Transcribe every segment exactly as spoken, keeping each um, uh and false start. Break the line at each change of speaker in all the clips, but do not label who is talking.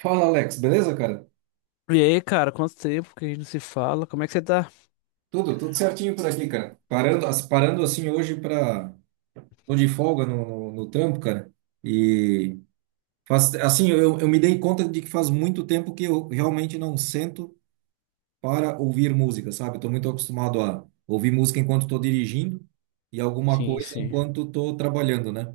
Fala, Alex, beleza, cara?
E aí, cara, quanto tempo que a gente não se fala? Como é que você tá?
Tudo, tudo certinho por aqui, cara. Parando, as- parando assim hoje para tô de folga no, no, no trampo, cara. E faz, assim, eu, eu me dei conta de que faz muito tempo que eu realmente não sento para ouvir música, sabe? Eu tô muito acostumado a ouvir música enquanto tô dirigindo e alguma
Sim,
coisa
sim.
enquanto tô trabalhando, né?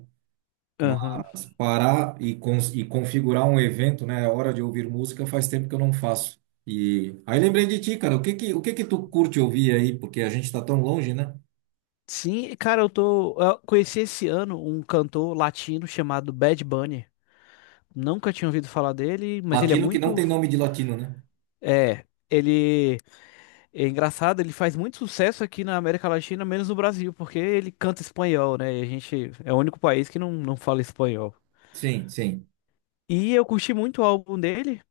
Aham.
Parar e, cons- e configurar um evento, né? A hora de ouvir música faz tempo que eu não faço. E aí lembrei de ti, cara. O que que, o que que tu curte ouvir aí? Porque a gente tá tão longe, né?
Sim, cara, eu tô. Eu conheci esse ano um cantor latino chamado Bad Bunny. Nunca tinha ouvido falar dele, mas ele é
Latino que não
muito.
tem nome de latino, né?
É, ele é engraçado, ele faz muito sucesso aqui na América Latina, menos no Brasil, porque ele canta espanhol, né? E a gente é o único país que não, não fala espanhol.
Sim, sim.
E eu curti muito o álbum dele.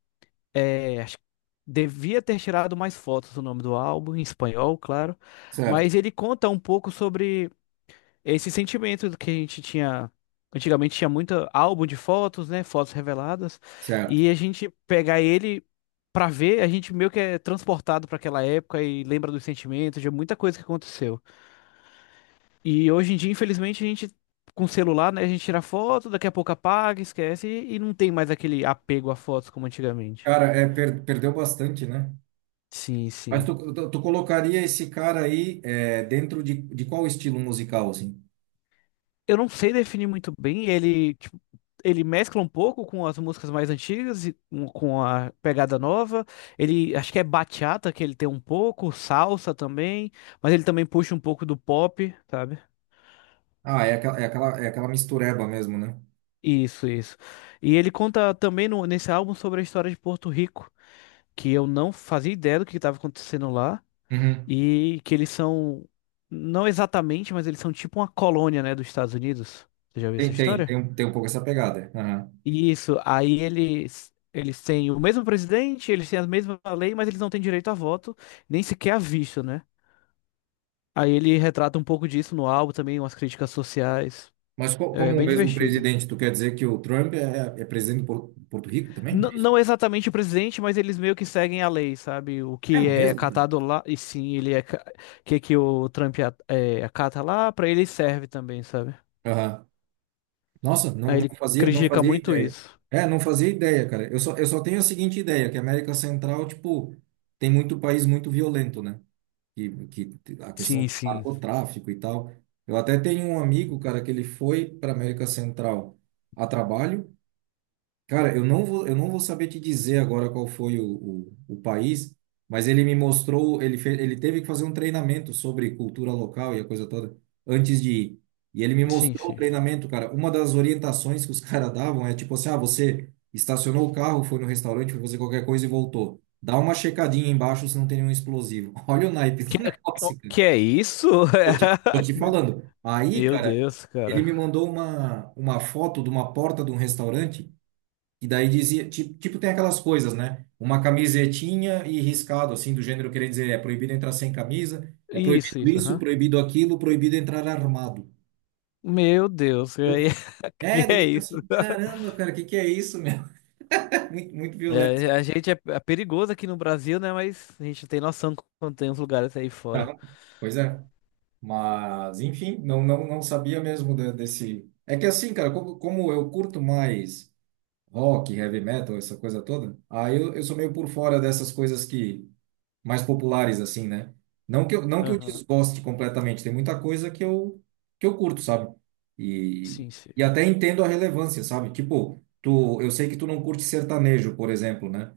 É, acho que devia ter tirado mais fotos do nome do álbum, em espanhol, claro.
Certo,
Mas ele conta um pouco sobre esse sentimento do que a gente tinha. Antigamente tinha muito álbum de fotos, né? Fotos reveladas.
certo.
E a gente pegar ele pra ver, a gente meio que é transportado pra aquela época e lembra dos sentimentos, de muita coisa que aconteceu. E hoje em dia, infelizmente, a gente. Com celular, né? A gente tira foto, daqui a pouco apaga, esquece e e não tem mais aquele apego a fotos como antigamente.
Cara, é, per- perdeu bastante, né?
Sim,
Mas
sim.
tu, tu, tu colocaria esse cara aí é, dentro de, de qual estilo musical, assim?
Eu não sei definir muito bem. Ele, tipo, ele mescla um pouco com as músicas mais antigas e com com a pegada nova. Ele, acho que é bachata que ele tem um pouco, salsa também, mas ele também puxa um pouco do pop, sabe?
Ah, é aquela, é aquela, é aquela mistureba mesmo, né?
Isso, isso. E ele conta também no- nesse álbum sobre a história de Porto Rico, que eu não fazia ideia do que estava acontecendo lá,
Uhum.
e que eles são, não exatamente, mas eles são tipo uma colônia, né, dos Estados Unidos. Você já viu essa
Tem, tem,
história?
tem, um- tem um pouco essa pegada.
Isso, aí eles eles têm o mesmo presidente, eles têm a mesma lei, mas eles não têm direito a voto, nem sequer a visto, né? Aí ele retrata um pouco disso no álbum também, umas críticas sociais.
Mas co-
É
como o
bem
mesmo
divertido.
presidente, tu quer dizer que o Trump é, é presidente de Por- Porto Rico também?
N-
É isso?
não exatamente o presidente, mas eles meio que seguem a lei, sabe? O
É
que é
mesmo, cara.
catado lá, e sim, ele é ca- que que o Trump a- é, acata lá, pra ele serve também, sabe?
Aham. Nossa, não,
Aí
não
ele
fazia, não
critica
fazia
muito
ideia.
isso.
É, não fazia ideia, cara. Eu só, eu só tenho a seguinte ideia, que a América Central, tipo, tem muito país muito violento, né? Que, que a questão
Sim,
do
sim.
narcotráfico e tal. Eu até tenho um amigo, cara, que ele foi para América Central a trabalho. Cara, eu não vou, eu não vou saber te dizer agora qual foi o, o, o país, mas ele me mostrou, ele fez, ele teve que fazer um treinamento sobre cultura local e a coisa toda antes de ir. E ele me
Sim,
mostrou o
sim.
treinamento, cara. Uma das orientações que os caras davam é tipo assim: ah, você estacionou o carro, foi no restaurante, foi fazer qualquer coisa e voltou. Dá uma checadinha embaixo se não tem nenhum explosivo. Olha o naipe
Que,
do negócio, cara.
que é isso?
Tô te, tô te falando. Aí,
Meu
cara,
Deus,
ele
cara.
me mandou uma, uma foto de uma porta de um restaurante. E daí dizia, tipo, tipo, tem aquelas coisas, né? Uma camisetinha e riscado, assim, do gênero querendo dizer, é proibido entrar sem camisa, é
Isso,
proibido
isso,
isso,
aham.
proibido aquilo, proibido entrar armado.
Meu Deus,
Eu
aí,
fico, é,
que
eu
é
fico
isso?
assim, caramba, cara, o que que é isso, meu? Muito, muito violento.
É, a gente é, é perigoso aqui no Brasil, né? Mas a gente não tem noção quando tem uns lugares aí fora.
Tá? Pois é. Mas, enfim, não, não, não sabia mesmo de- desse... É que assim, cara, como, como eu curto mais rock, heavy metal, essa coisa toda, aí eu, eu sou meio por fora dessas coisas que mais populares, assim, né? Não que eu, não que eu
Aham.
desgoste completamente, tem muita coisa que eu, que eu curto, sabe? E,
Sim, sim.
e até entendo a relevância, sabe? Tipo, tu, eu sei que tu não curte sertanejo, por exemplo, né?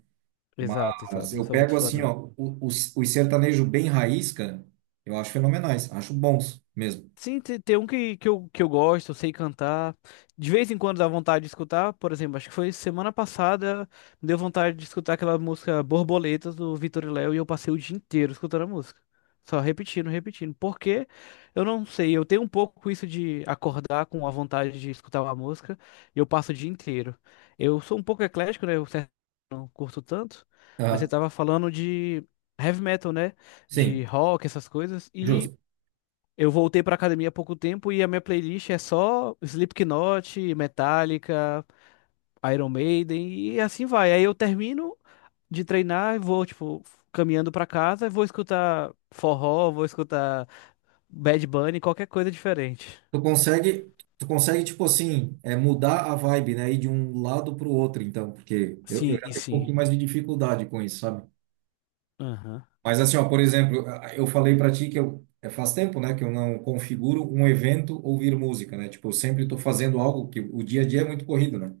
Exato,
Mas
exato. Não
eu
sou muito
pego
fã,
assim,
não.
ó, o- os, os sertanejos bem raiz, cara, eu acho fenomenais, acho bons mesmo.
Sim, te- tem um que, que, eu, que eu gosto, eu sei cantar. De vez em quando dá vontade de escutar, por exemplo, acho que foi semana passada, deu vontade de escutar aquela música Borboletas do Vitor e Léo e eu passei o dia inteiro escutando a música. Só repetindo, repetindo. Porque eu não sei, eu tenho um pouco isso de acordar com a vontade de escutar uma música e eu passo o dia inteiro. Eu sou um pouco eclético, né? Eu certo, não curto tanto, mas você
Ah,
tava falando de heavy metal, né? De
sim,
rock, essas coisas. E.
justo.
Eu voltei pra academia há pouco tempo e a minha playlist é só Slipknot, Metallica, Iron Maiden e assim vai. Aí eu termino de treinar e vou, tipo, caminhando pra casa e vou escutar forró, vou escutar Bad Bunny, qualquer coisa diferente.
Tu consegue, tu consegue, tipo assim, é, mudar a vibe, né? Ir de um lado pro outro, então, porque eu, eu
Sim,
já tenho um
sim.
pouquinho mais de dificuldade com isso, sabe?
Aham.
Mas assim, ó, por exemplo, eu falei para ti que eu é, faz tempo, né, que eu não configuro um evento ouvir música, né? Tipo, eu sempre estou fazendo algo que o dia a dia é muito corrido, né?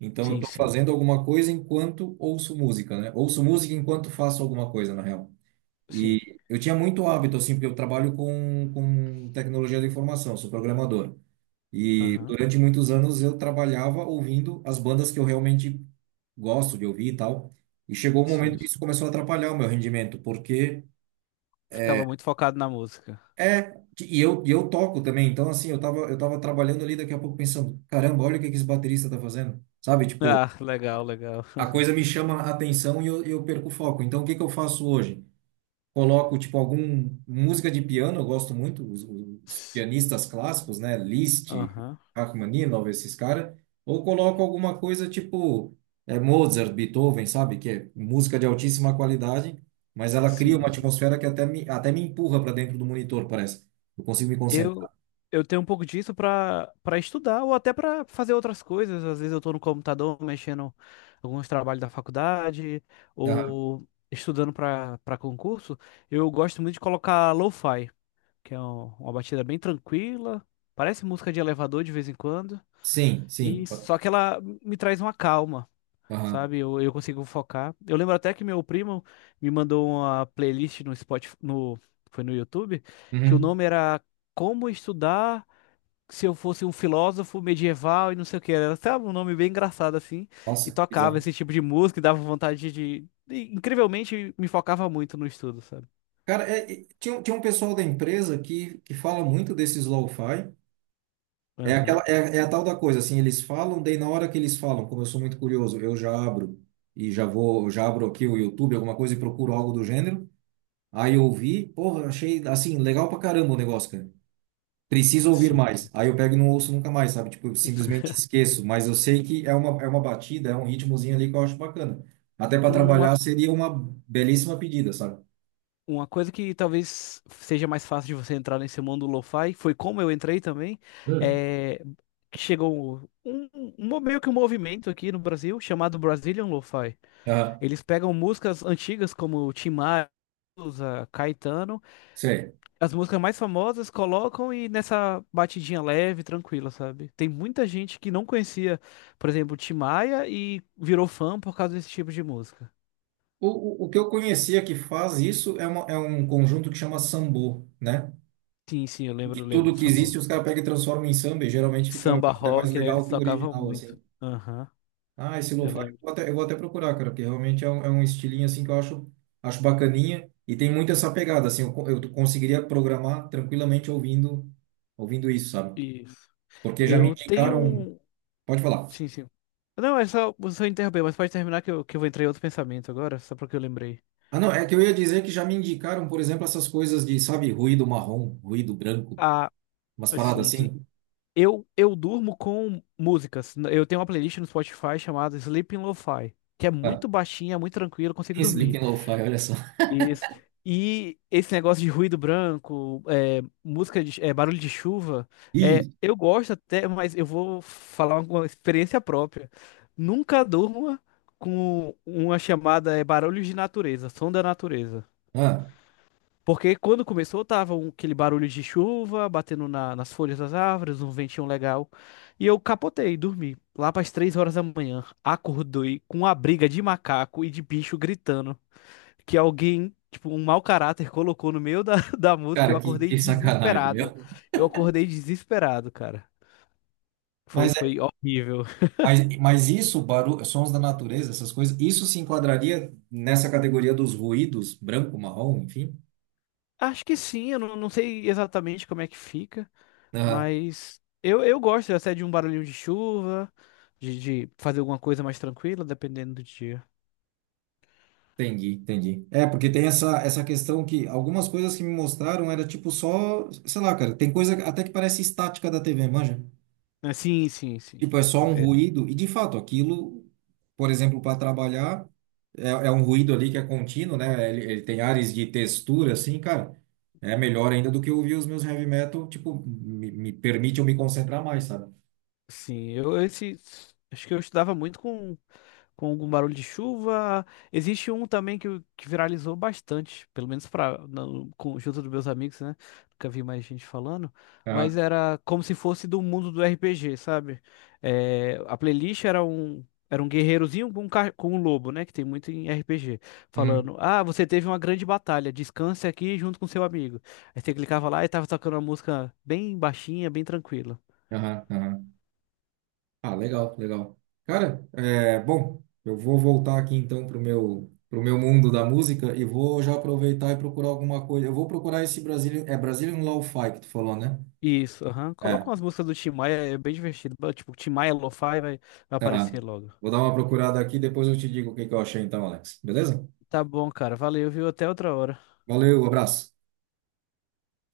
Então eu
Sim,
estou
sim.
fazendo alguma coisa enquanto ouço música, né? Ouço música enquanto faço alguma coisa, na real.
Sim.
E eu tinha muito hábito assim, porque eu trabalho com com tecnologia da informação, sou programador. E
Aham.
durante muitos anos eu trabalhava ouvindo as bandas que eu realmente gosto de ouvir e tal. E chegou um momento
Sim.
que isso começou a atrapalhar o meu rendimento, porque
Ficava muito focado na música.
é, e eu, e eu toco também, então assim, eu tava, eu tava trabalhando ali, daqui a pouco pensando, caramba, olha o que que esse baterista tá fazendo, sabe? Tipo,
Ah, legal, legal.
a coisa me chama a atenção e eu, eu perco o foco. Então, o que que eu faço hoje? Coloco tipo algum música de piano, eu gosto muito os, os pianistas clássicos, né, Liszt,
Aham.
Rachmaninoff, esses caras, ou coloco alguma coisa tipo é, Mozart, Beethoven, sabe, que é música de altíssima qualidade, mas ela cria
Sim.
uma
Sim.
atmosfera que até me até me empurra para dentro do monitor, parece. Eu consigo me
Eu,
concentrar.
eu tenho um pouco disso pra para estudar ou até pra fazer outras coisas. Às vezes eu tô no computador mexendo alguns trabalhos da faculdade
Aham.
ou estudando pra para concurso. Eu gosto muito de colocar lo-fi, que é um- uma batida bem tranquila, parece música de elevador de vez em quando,
Sim, sim.
e só que ela me traz uma calma.
Aham.
Sabe, eu, eu consigo focar. Eu lembro até que meu primo me mandou uma playlist no Spotify, no, foi no YouTube, que o
Uhum.
nome era Como Estudar se eu fosse um filósofo medieval e não sei o que. Era até um nome bem engraçado assim. E
Nossa,
tocava
bizarro.
esse tipo de música e dava vontade de. E, incrivelmente me focava muito no estudo, sabe?
Cara, é, é, tinha, um- tinha um pessoal da empresa que, que fala muito desses lo-fi. É aquela,
Aham,
é, é a tal da coisa, assim, eles falam, daí na hora que eles falam, como eu sou muito curioso, eu já abro e já vou, já abro aqui o YouTube, alguma coisa e procuro algo do gênero. Aí eu ouvi, porra, achei, assim, legal pra caramba o negócio, cara. Preciso ouvir
sim.
mais. Aí eu pego e não ouço nunca mais, sabe? Tipo, eu simplesmente esqueço, mas eu sei que é uma, é uma batida, é um ritmozinho ali que eu acho bacana. Até pra
Uma,
trabalhar seria uma belíssima pedida, sabe?
uma coisa que talvez seja mais fácil de você entrar nesse mundo lo-fi, foi como eu entrei também,
Hum.
é, que chegou um, um- um- meio que um movimento aqui no Brasil chamado Brazilian Lo-Fi.
Ah,
Eles pegam músicas antigas como Tim Maia, Caetano,
sei.
as músicas mais famosas colocam e nessa batidinha leve, tranquila, sabe? Tem muita gente que não conhecia, por exemplo, Tim Maia e virou fã por causa desse tipo de música.
O, o, o que eu conhecia que faz isso é, uma, é um conjunto que chama sambô, né?
Sim, sim, eu
Que
lembro, lembro do
tudo que
samba.
existe os caras pegam e transformam em samba e geralmente fica
Samba
até mais
rock, né?
legal
Eles
que o
tocavam
original, assim.
muito. Aham,
Ah, esse
eu
lo-fi eu
lembro.
vou até, eu vou até procurar, cara, porque realmente é um, é um estilinho assim que eu acho, acho bacaninha e tem muito essa pegada, assim, eu, co- eu conseguiria programar tranquilamente ouvindo, ouvindo isso, sabe?
Isso.
Porque já me
Eu tenho
indicaram,
um.
pode falar.
Sim, sim. Não, é só. Você interromper, mas pode terminar que eu, que eu vou entrar em outro pensamento agora, só porque eu lembrei.
Ah, não, é que eu ia dizer que já me indicaram, por exemplo, essas coisas de, sabe, ruído marrom, ruído branco,
Ah,
umas paradas
sim, sim.
assim.
Eu, eu durmo com músicas. Eu tenho uma playlist no Spotify chamada Sleeping Lo-Fi, que é
Ah,
muito baixinha, muito tranquila, eu consigo dormir.
Sleeping Lo-Fi, olha só.
Isso. E esse negócio de ruído branco, é, música de, é, barulho de chuva, é,
Isso.
eu gosto até, mas eu vou falar uma experiência própria. Nunca durma com uma chamada é, barulhos de natureza, som da natureza.
Ah,
Porque quando começou, tava um- aquele barulho de chuva batendo na- nas folhas das árvores, um ventinho legal. E eu capotei, dormi. Lá para as três horas da manhã, acordei com a briga de macaco e de bicho gritando. Que alguém, tipo, um mau caráter colocou no meio da, da música. Eu
cara, que,
acordei
que sacanagem,
desesperado.
meu.
Eu acordei desesperado, cara. Foi,
Mas
foi horrível.
Mas, mas isso, barulho, sons da natureza, essas coisas, isso se enquadraria nessa categoria dos ruídos, branco, marrom, enfim?
Acho que sim, eu não, não sei exatamente como é que fica.
Aham,
Mas eu, eu gosto até de um barulhinho de chuva, de, de fazer alguma coisa mais tranquila, dependendo do dia.
entendi, entendi. É, porque tem essa, essa questão que algumas coisas que me mostraram era tipo só, sei lá, cara, tem coisa até que parece estática da T V, manja?
Ah, sim, sim, sim.
Tipo, é só um
É,
ruído, e de fato, aquilo, por exemplo, para trabalhar, é, é um ruído ali que é contínuo, né? Ele, ele tem ares de textura, assim, cara. É melhor ainda do que eu ouvir os meus heavy metal, tipo, me, me permite eu me concentrar mais, sabe?
sim, eu esse acho que eu estudava muito com com algum barulho de chuva. Existe um também que, eu- que viralizou bastante, pelo menos para junto dos meus amigos, né? Nunca vi mais gente falando, mas
Aham,
era como se fosse do mundo do R P G, sabe? É, a playlist era um era um guerreirozinho com um, ca- com um lobo, né? Que tem muito em R P G,
uhum,
falando: Ah, você teve uma grande batalha, descanse aqui junto com seu amigo. Aí você clicava lá e tava tocando uma música bem baixinha, bem tranquila.
aham, aham. Ah, legal, legal. Cara, é, bom, eu vou voltar aqui então pro meu, pro meu mundo da música e vou já aproveitar e procurar alguma coisa. Eu vou procurar esse Brazilian, é Brazilian Lo-Fi que tu falou, né?
Isso, aham. Coloca
É.
umas músicas do Tim Maia, é bem divertido. Ba- Tipo, Tim Maia Lo-Fi vai, vai
Tá.
aparecer logo.
Vou dar uma procurada aqui, depois eu te digo o que que eu achei então, Alex. Beleza?
Tá bom, cara. Valeu, viu? Até outra hora.
Valeu, abraço.